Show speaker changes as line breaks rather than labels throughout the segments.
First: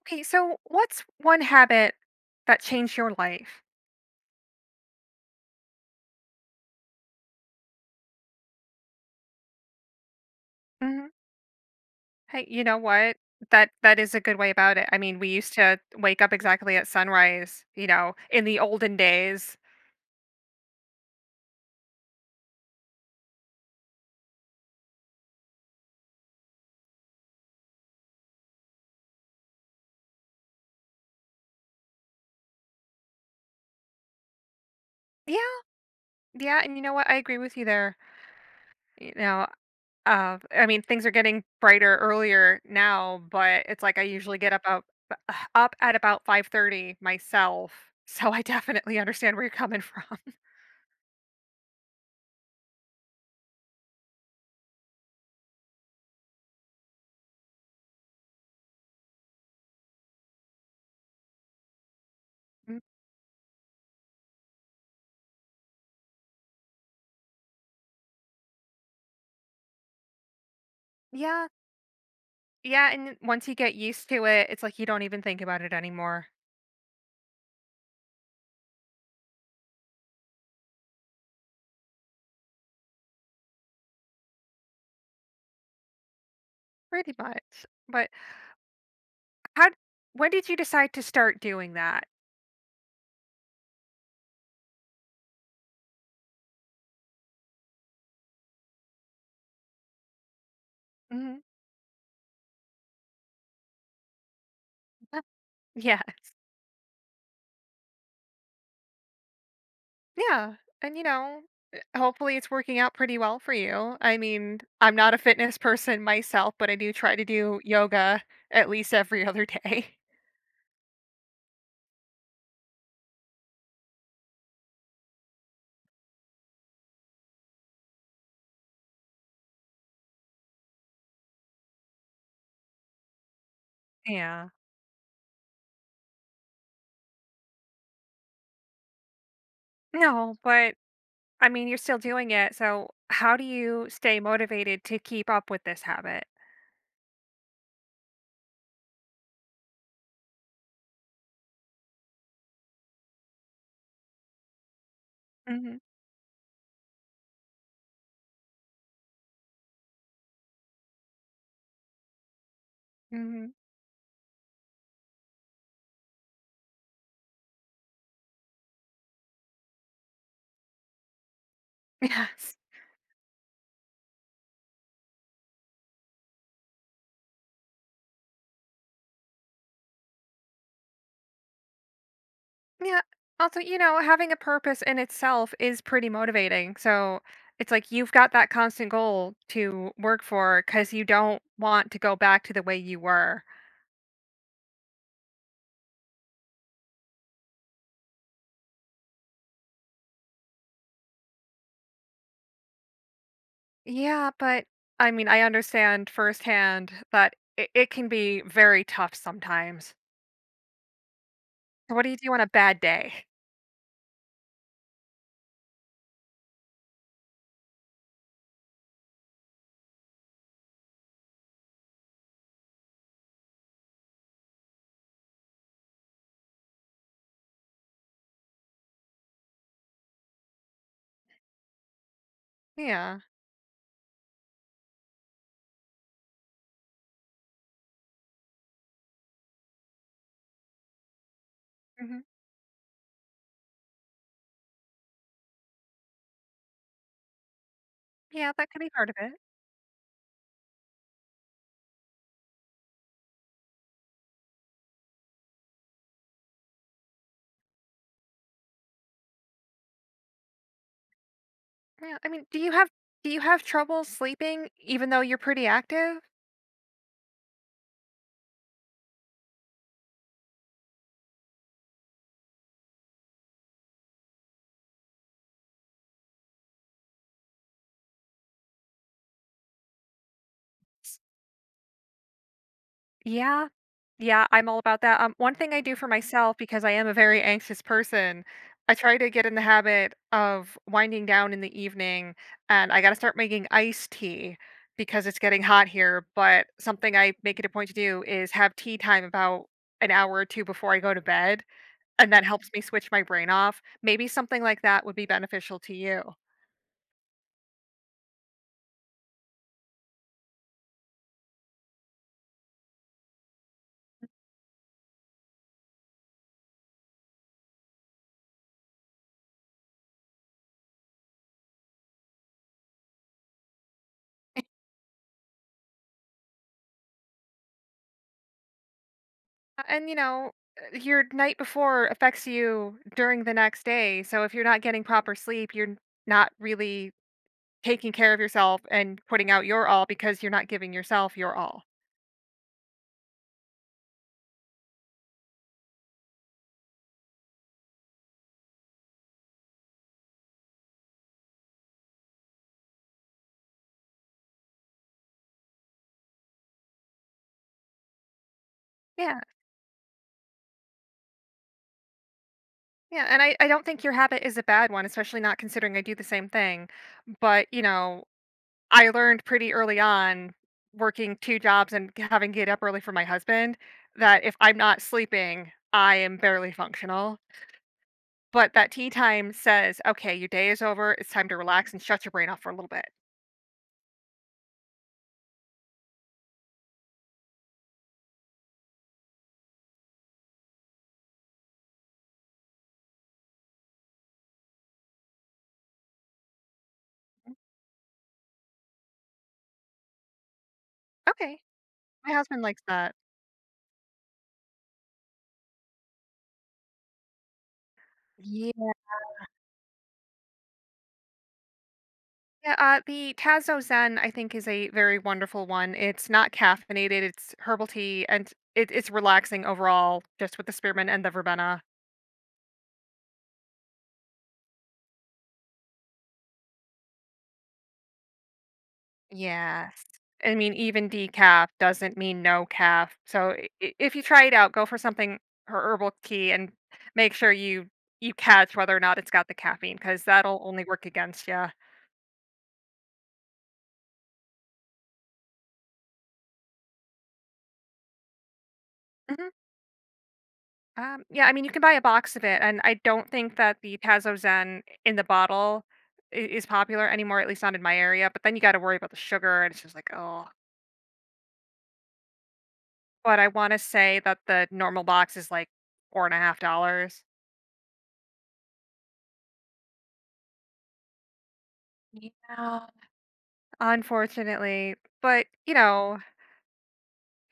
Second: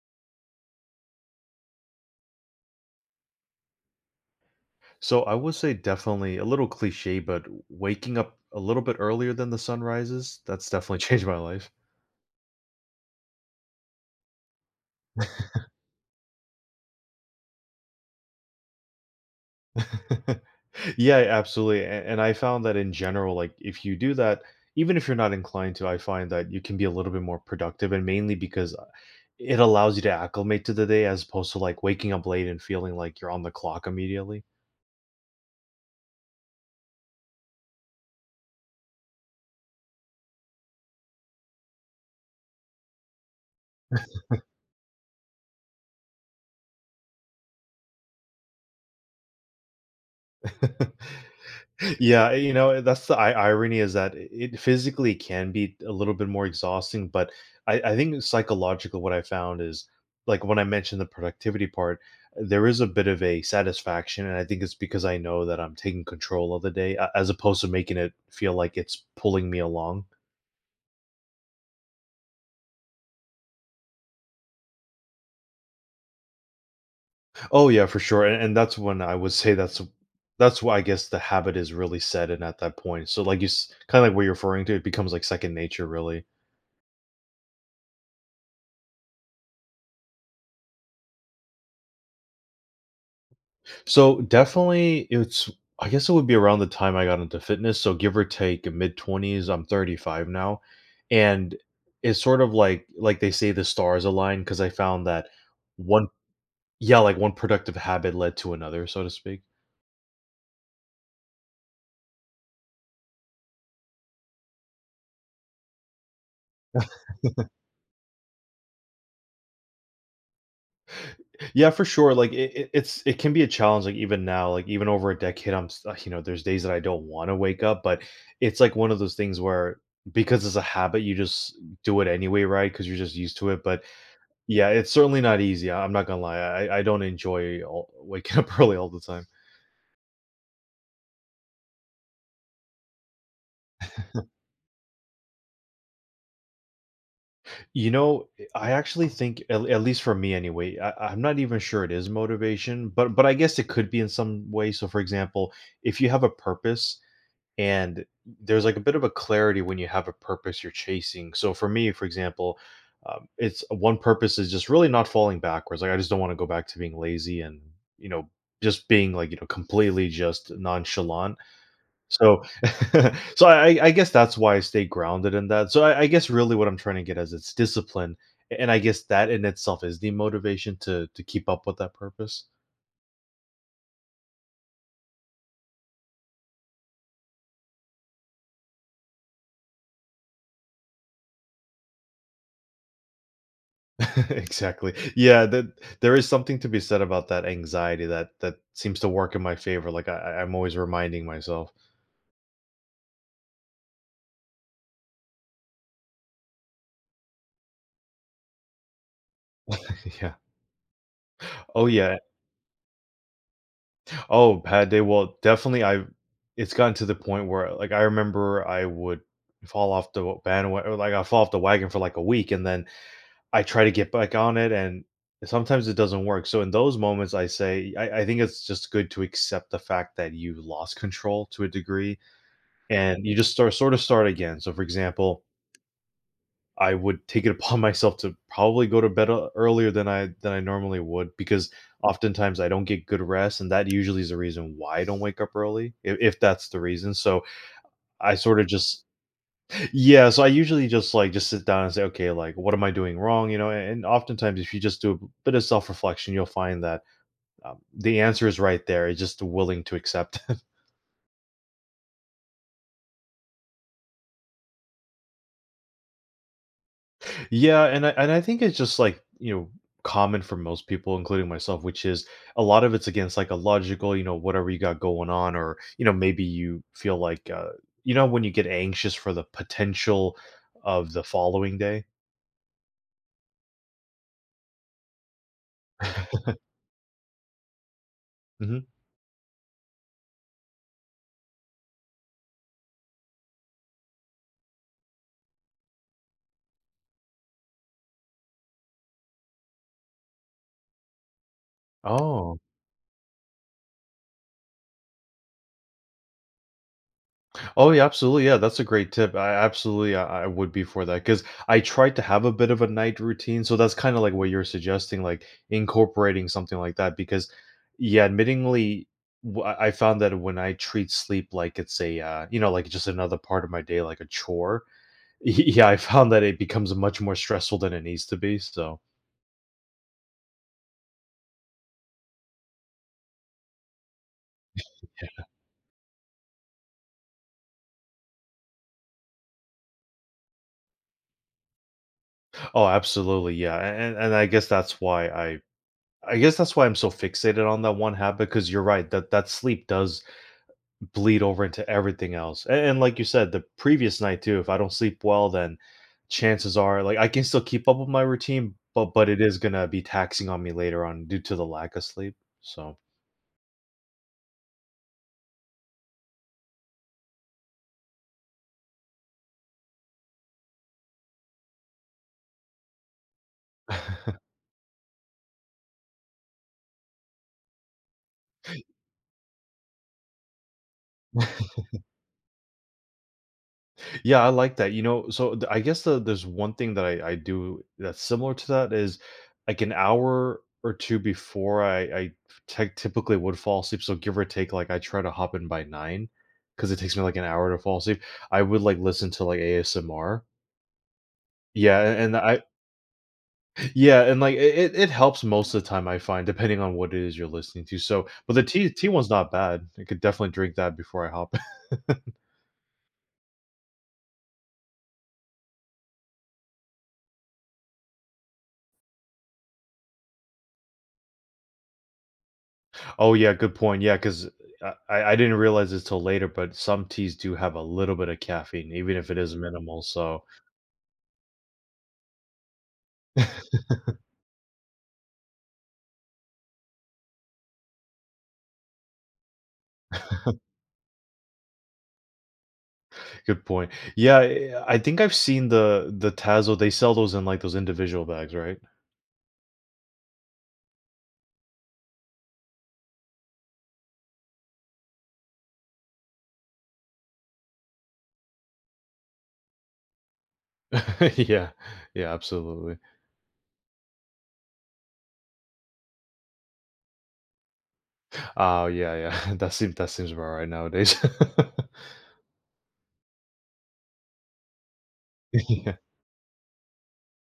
Okay, so what's one habit that changed your life?
So I would say, definitely a little cliche, but waking up a little bit earlier than the sun rises, that's definitely
Hmm.
changed my life.
Hey, you know what? That is a good way about it. I mean, we used to wake up exactly at sunrise, in the olden days.
Yeah, absolutely. And I found that in general, like if you do that, even if you're not inclined to, I find that you can be a little bit more productive, and mainly because it allows you to acclimate to the day as opposed to like waking up late and feeling like you're on the clock immediately.
Yeah, yeah, and you know what? I agree with you there. You know, I mean, things are getting brighter earlier now, but it's like I usually get up at about 5:30 myself, so I definitely understand where you're coming from.
Yeah, you know, that's the I irony, is that it physically can be a little bit more exhausting, but I think psychological what I found is, like when I mentioned the productivity part, there
Mm.
is a bit of a satisfaction, and I think it's because I know that I'm taking control of the day as opposed to making it feel like it's pulling me along.
Yeah, yeah, and once you get used to it, it's like you don't even think about it anymore,
Oh yeah, for sure, and that's when I would say that's that's why, I guess, the habit is really set in at that point. So like you, kind of like what you're referring to, it becomes like second nature, really.
pretty much. But how d when did you decide to start doing that?
So definitely, it's, I guess it would be around the time I got into fitness. So give or take mid twenties, I'm 35 now,
Mhm.
and it's sort of like they say, the stars align, because I found
Uh,
that
yeah.
one yeah, like one productive habit led to another, so to speak.
Yeah, and hopefully it's working out pretty well for you. I mean, I'm not a fitness person myself, but I do try to do yoga at least every other day.
Yeah, for sure. Like it can be a challenge. Like even now, like even over a decade, you know, there's days that I don't want to wake up, but it's like one of those things where, because it's a habit, you just do it anyway, right? Because you're just used to it, but
Yeah.
yeah, it's certainly not easy. I'm not gonna lie. I don't enjoy all, waking up early all the time.
No, but, I mean, you're still doing it, so how do you stay motivated to keep up with this habit?
You know, I actually think, at least for me anyway, I'm not even sure it is motivation, but I guess it could be in some way. So, for example,
Mhm.
if you have a purpose, and there's like a bit of a clarity when you have a purpose you're chasing. So, for me, for example,
Mhm.
it's one purpose is just really not falling backwards. Like I just don't want to go back to being lazy and, you know, just being like, you know, completely just nonchalant. So,
Yes.
so I guess that's why I stay grounded in that. So I guess really what I'm trying to get is it's discipline, and I guess that in itself is the motivation to keep up with that purpose.
Yeah. Also, having a purpose in itself is pretty motivating. So it's like you've got that constant goal to work for because you don't want to go back to the way you were.
Exactly. Yeah, that, there is something to be said about that anxiety, that seems to work in my favor. Like I'm always reminding myself.
Yeah, but I mean, I understand firsthand that it can be very tough sometimes.
Yeah. Oh
So what do you
yeah.
do on a bad day?
Oh, bad day. Well, definitely, I, it's gotten to the point where, like I remember I would fall off the bandwagon, like I fall off the wagon for like a week, and then I try to get back on it, and sometimes it doesn't work. So in those moments, I say, I think it's just good to accept the fact that you lost control to a degree,
Yeah.
and you just start, sort of start again. So for example, I would take it upon myself to probably go to bed earlier than I normally would, because
Hmm.
oftentimes I don't get good rest, and that usually is the reason why I don't wake up early, if that's the reason. So I
Yeah,
sort of
that could be
just,
part of it.
yeah, so I usually just like just sit down and say, okay, like what am I doing wrong? You know, and oftentimes if you just do a bit of self reflection, you'll find that the answer is right there. It's just willing to accept.
Yeah. I mean, do you have trouble sleeping even though you're pretty active?
Yeah, and I think it's just, like, you know, common for most people, including myself, which is a lot of it's again psychological. You know, whatever you got going on, or you know, maybe you feel like, you know, when you get anxious for the potential of the following day.
Yeah. Yeah, I'm all about that. One thing I do for myself because I am a very anxious person,
Hmm.
I try to get in the habit of winding down in the evening, and I got to start making iced tea because it's getting hot here, but something I make it a point to do is have tea time about an hour or two before I go to bed, and that
Oh.
helps me switch my brain off. Maybe something like that would be beneficial to you.
Oh, yeah, absolutely. Yeah, that's a great tip. I absolutely, I would be for that, because I tried to have a bit of a night routine. So that's kind of like what you're suggesting, like incorporating something like that. Because, yeah, admittingly, I found that when I treat sleep like it's a, you know, like just another part of my day, like a chore. Yeah, I found that it becomes much more stressful than it needs to be. So,
And, your night before affects you during the next day. So if you're not getting proper sleep, you're not really taking care of yourself and putting out your all because you're not giving yourself your all.
oh, absolutely, yeah, and and I guess that's why I guess that's why I'm so fixated on that one habit, because you're right that sleep does bleed over into everything else. And like you said, the previous night too, if I don't sleep well, then chances are like I can still keep up with my routine, but it
Yeah.
is gonna be taxing on me later on due to the lack of sleep. So
Yeah. And I don't think your habit is a bad one, especially not considering I do the same thing. But, you know, I learned pretty early on working two jobs and having to get up early for my husband that if I'm not sleeping, I am barely functional. But that tea time says, "Okay, your day is over. It's time to relax and shut your brain off for a little bit."
yeah, I like that. You know, so I guess there's one thing that I do that's similar to that, is like an hour or two before I typically would fall asleep. So give or take, like I try to hop in by nine, because it takes me like an hour to fall asleep. I would like listen to like ASMR.
Okay.
Yeah,
My
and
husband
I,
likes that.
yeah, and, like, it helps most of the time, I find, depending on what it is you're listening to, so, but the tea
Yeah.
tea one's not bad. I could definitely drink that before I hop.
Yeah, the Tazo Zen, I think, is a very wonderful one. It's not caffeinated, it's herbal tea, and it's relaxing overall just with the spearmint and the verbena.
Oh, yeah, good point. Yeah, because I didn't realize this till later, but some teas do have a little bit of caffeine, even if it is minimal,
Yes.
so,
I mean, even decaf doesn't mean no calf. So I if you try it out, go for something herbal tea, and make sure you catch whether or not it's got the caffeine, because 'cause that'll only work against you.
good point. Yeah, I think I've seen the Tazo, they sell those in, like, those individual bags, right?
Yeah, I mean, you can buy a box of it, and I don't think that the Tazo Zen in the bottle I is popular anymore, at least not in my area, but then you gotta worry about the sugar, and it's just like, oh.
Yeah, yeah, absolutely.
But I wanna say that the normal box is, like, 4 and a half dollars.
Oh, yeah, yeah, that seems about right nowadays.
5. Yeah, unfortunately, but, you know,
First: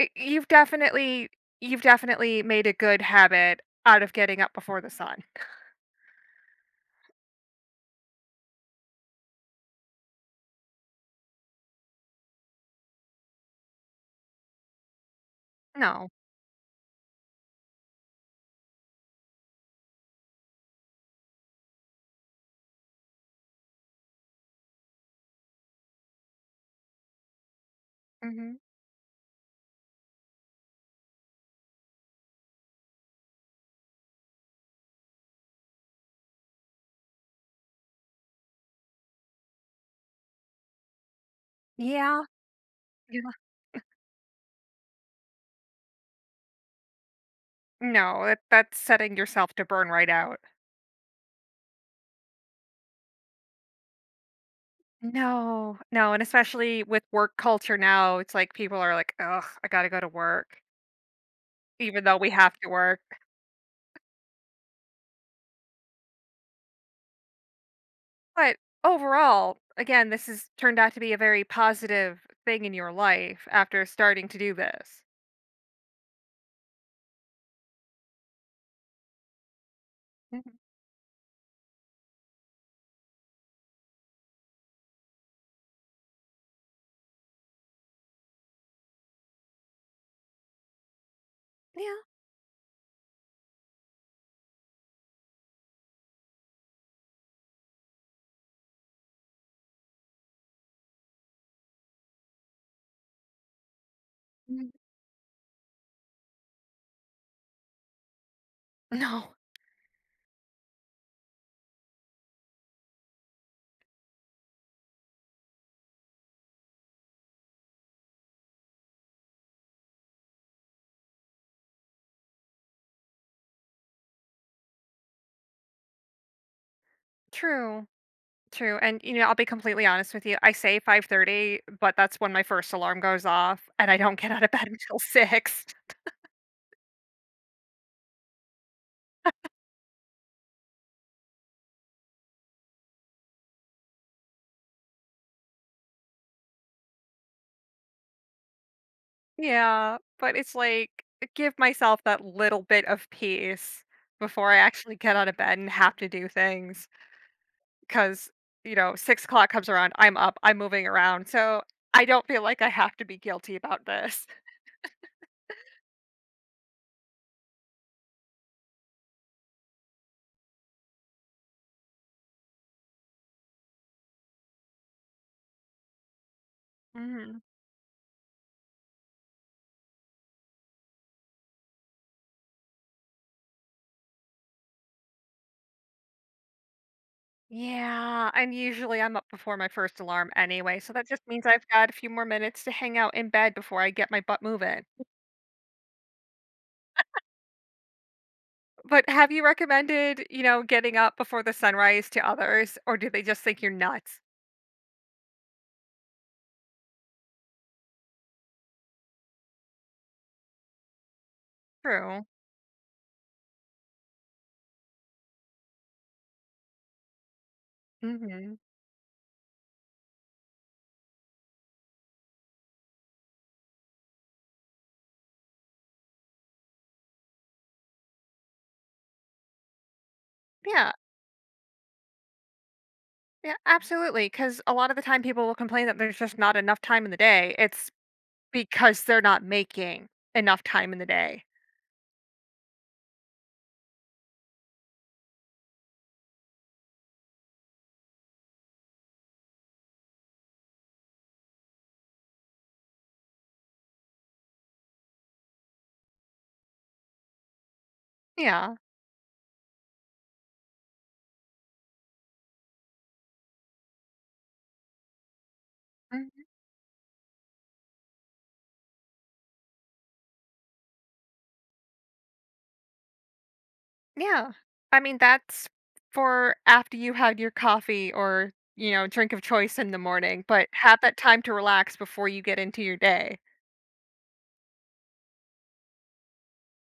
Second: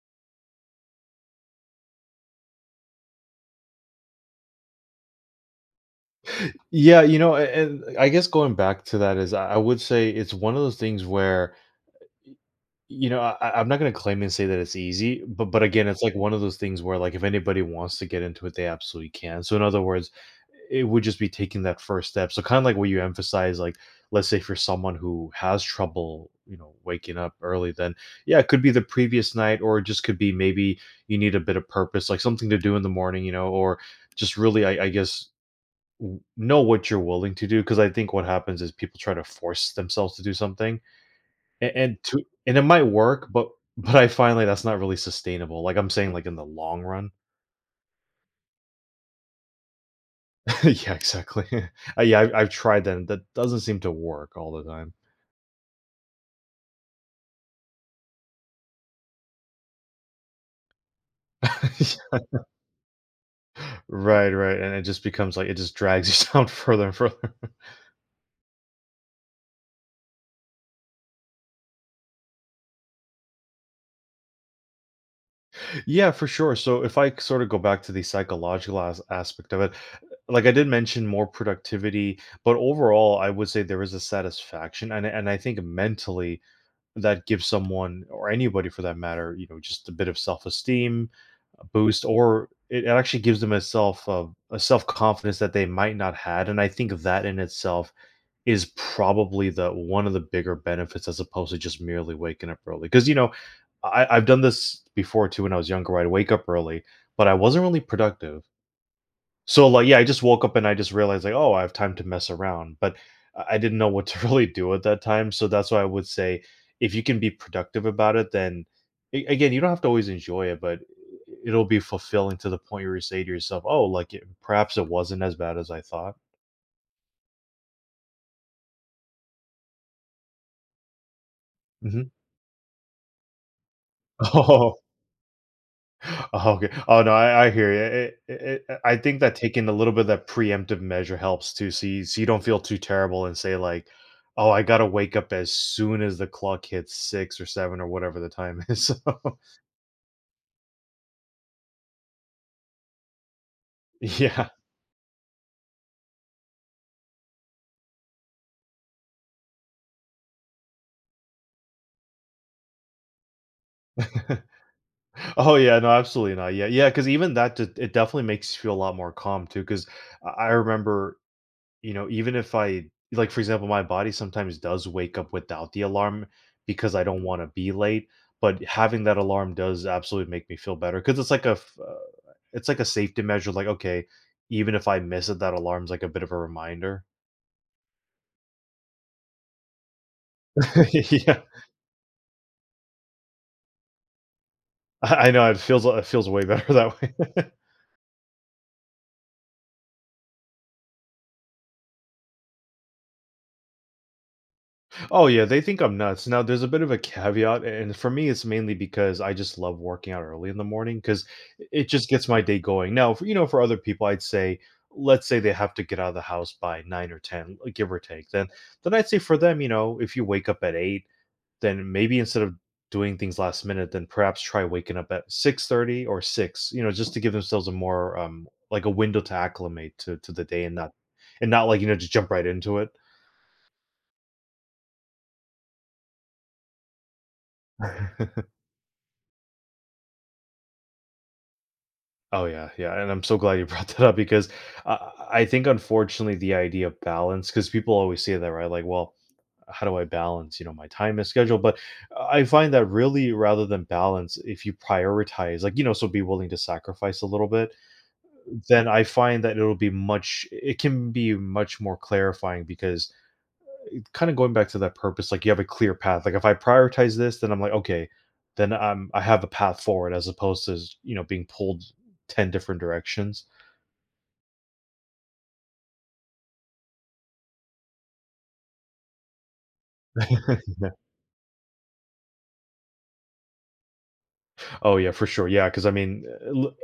I you've definitely made a good habit out of getting up before the sun. Mm.
Yeah, you know, and I guess going back to that is, I would say it's one of those things where, y- you know, I'm not going to claim and say that it's easy, but again, it's
No.
like one of those things where, like if anybody wants to get into it, they absolutely can. So in other words, it would just be taking that first step. So kind of like what you emphasize, like let's say for someone who has trouble, you know, waking up early, then yeah, it
Mhm.
could be the previous night, or it just could be, maybe you need a bit of purpose, like something to do in the morning, you know, or just really, I guess know what you're willing to do, because I think what happens is people try to force themselves to do something,
Yeah,
and it might work,
yeah.
but but I find like that's not really sustainable. Like I'm saying, like in the long run.
No, that's setting yourself to burn right out.
Yeah, exactly. Yeah, I've tried that. And that doesn't seem to work all the time.
No, no, and especially with work culture now, it's like people are like, "Ugh, I gotta go to work," even though we have to work.
Right, right, and it just becomes like, it just drags you down further and further.
But overall, again, this has turned out to be a very positive thing in your life after starting to do this.
Yeah, for sure. So if I sort of go back to the psychological aspect of it, like I
Mhm.
did mention more productivity, but overall I would say there is a satisfaction, and I think, mentally, that gives someone, or anybody for that matter, you know, just a bit of self-esteem boost,
Yeah.
or it actually gives them a self a self-confidence that they might not had, and I think that in itself is probably the one of the bigger benefits, as opposed to just merely waking up early. Because you know, I've done
Mm.
this before too. When I was younger, I'd wake up early, but I wasn't really productive.
No.
So, like, yeah, I just woke up and I just realized, like, "Oh, I have time to mess around," but I didn't know what to really do at that time, so that's why I would say, if you can be productive about it, then a again, you don't have to always enjoy it, but it'll be fulfilling to the point where you say to yourself, "Oh, like, it perhaps it wasn't as bad as I thought."
True. True. And you know, I'll be completely honest with you. I say 5:30, but
Mhm.
that's when my first alarm goes off, and I don't get out of bed until 6.
Oh, okay. Oh, no, I hear you. It I think that taking a little bit of that preemptive measure helps too, so you don't feel too terrible and say like, "Oh, I gotta wake up as soon as the clock hits 6 or 7 or whatever the time is." So,
Yeah, but it's like, give myself that little bit of peace
yeah.
before I actually get out of bed and have to do things. Because, you know, 6 o'clock comes around, I'm up, I'm moving around. So I don't feel like I have to be guilty about this.
Oh, yeah, no, absolutely not. Yeah, yeah. Because even that d it definitely makes you feel a lot more calm too, 'cause I remember. You know, even if I, like, for example, my body sometimes does wake up without the alarm because I don't
Mhm.
want to be late, but having that alarm does absolutely make me feel better because it's like a it's like a safety measure. Like, okay, even if I miss it, that alarm's like a bit of a reminder.
Yeah, and usually I'm up before my first alarm anyway, so that just
Yeah,
means I've got a few more minutes to hang out in bed before I get my butt moving.
I know it feels way better that way.
But have you recommended, you know, getting up before the sunrise to others, or do they just think you're nuts?
Oh yeah, they think I'm nuts. Now there's a bit of a caveat, and for me, it's mainly because I just love working out early in the morning because it just
True.
gets my day going. Now, for, you know, for other people, I'd say, let's say they have to get out of the house by nine or ten, like, give or take. Then,
Hmm.
then I'd say for them, you know, if you wake up at eight, then maybe instead of doing things last minute, then perhaps try waking up at 6:30 or six. You know, just to give themselves a more like a window to acclimate to the day and not
Yeah,
and not, like, you know, just jump right into it.
yeah, absolutely. Because a lot of the time people will complain that there's just not enough time in the day. It's because they're not making enough time in the day.
Oh yeah, yeah, and I'm so glad you brought that up because I think, unfortunately, the idea of balance, because people always say that, right? Like, well, how do I balance, you know, my time and schedule? But I find that really, rather than balance, if you prioritize, like, you know, so be willing to sacrifice a little bit,
Yeah.
then I find that it'll be much, it can be much more clarifying because kind of going back to that purpose, like you have a clear path. Like if I prioritize this, then I'm like, okay, then I have a path forward as opposed to, you know, being pulled ten different directions.
Yeah. I mean, that's for after you had your coffee or, you know, drink of choice in the morning, but
Yeah.
have that time to relax before you get into your day.
Oh yeah, for sure. Yeah, because I mean,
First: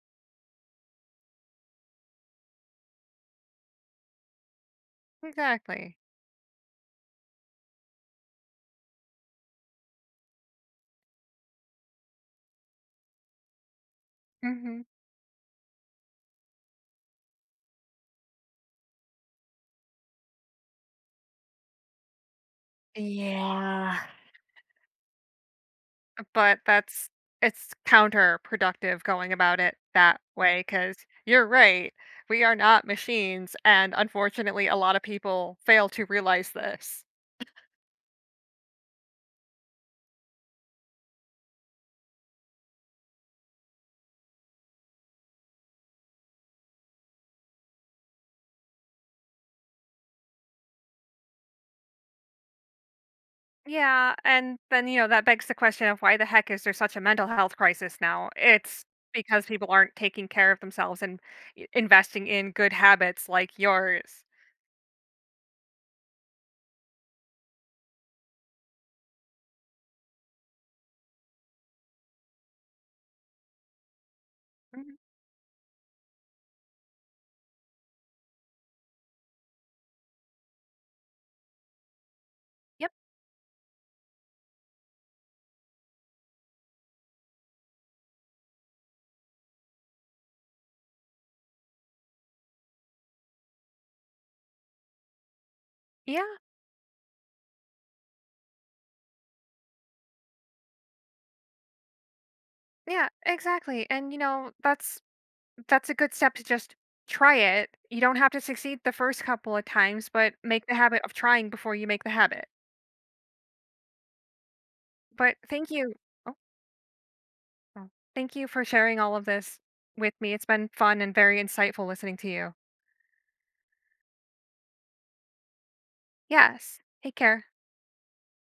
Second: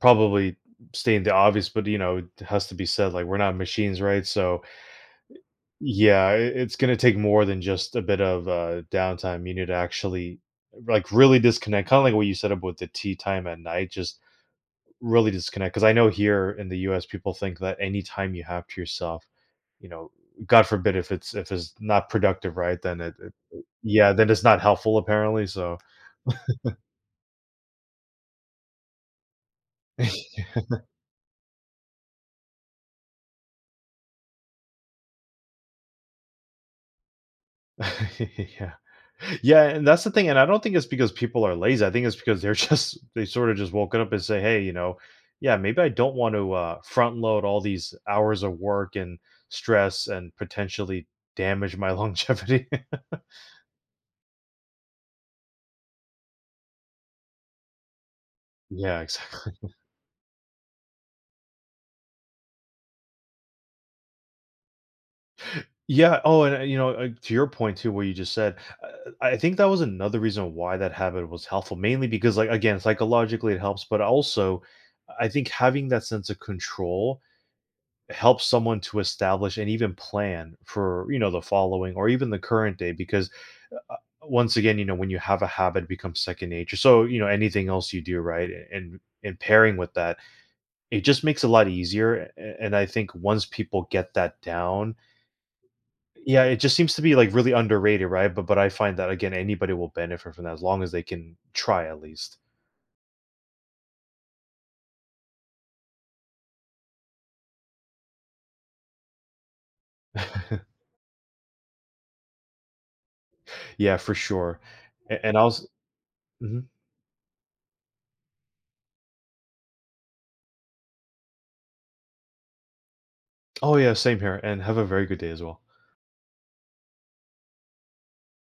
probably staying the obvious, but you know, it has to be said. Like, we're not machines, right? So
Exactly.
yeah, it's gonna take more than just a bit of downtime. You need to actually, like, really disconnect, kind of like what you said up with the tea time at night. Just
Mhm.
really disconnect, because I know here in the U.S. people think that any time you have to yourself, you know, God forbid if it's not productive, right? Then it
Yeah.
yeah, then it's not helpful apparently. So
But that's it's counterproductive going about it that way because you're right. We are not machines, and unfortunately, a lot of people fail to realize this.
yeah. Yeah, and that's the thing, and I don't think it's because people are lazy. I think it's because they're just they sort of just woken up and say, "Hey, you know, yeah, maybe I don't want to front load all these hours of work and stress and potentially damage my longevity."
Yeah, and then, you know, that begs the question of why the heck is there such a mental health crisis now? It's
Yeah,
because people
exactly.
aren't taking care of themselves and investing in good habits like yours.
Yeah. Oh, and you know, to your point too, what you just said, I think that was another reason why that habit was helpful. Mainly because, like, again, psychologically it helps, but also,
Mhm.
I think having that sense of control helps someone to establish and even plan for, you know, the following or even the current
Yep.
day because uh, once again, you know, when you have a habit it becomes second nature, so you know anything else you do, right? And pairing with that, it just makes it a lot easier. And I think once people get that down,
Yeah.
yeah, it just seems to be like really underrated, right? But I find that again, anybody will benefit from that as long as they can try at least.
Yeah, exactly. And you know, that's a good step to just try it. You don't have to succeed the first couple of times, but make the habit of trying before you make the habit.
Yeah, for sure. And
But
I was.
thank you. Oh,
Mhm.
oh. Thank you for sharing all of this with me. It's been fun and very insightful listening to you.
Oh yeah, same here, and have a very good day as well.
Yes. Take care.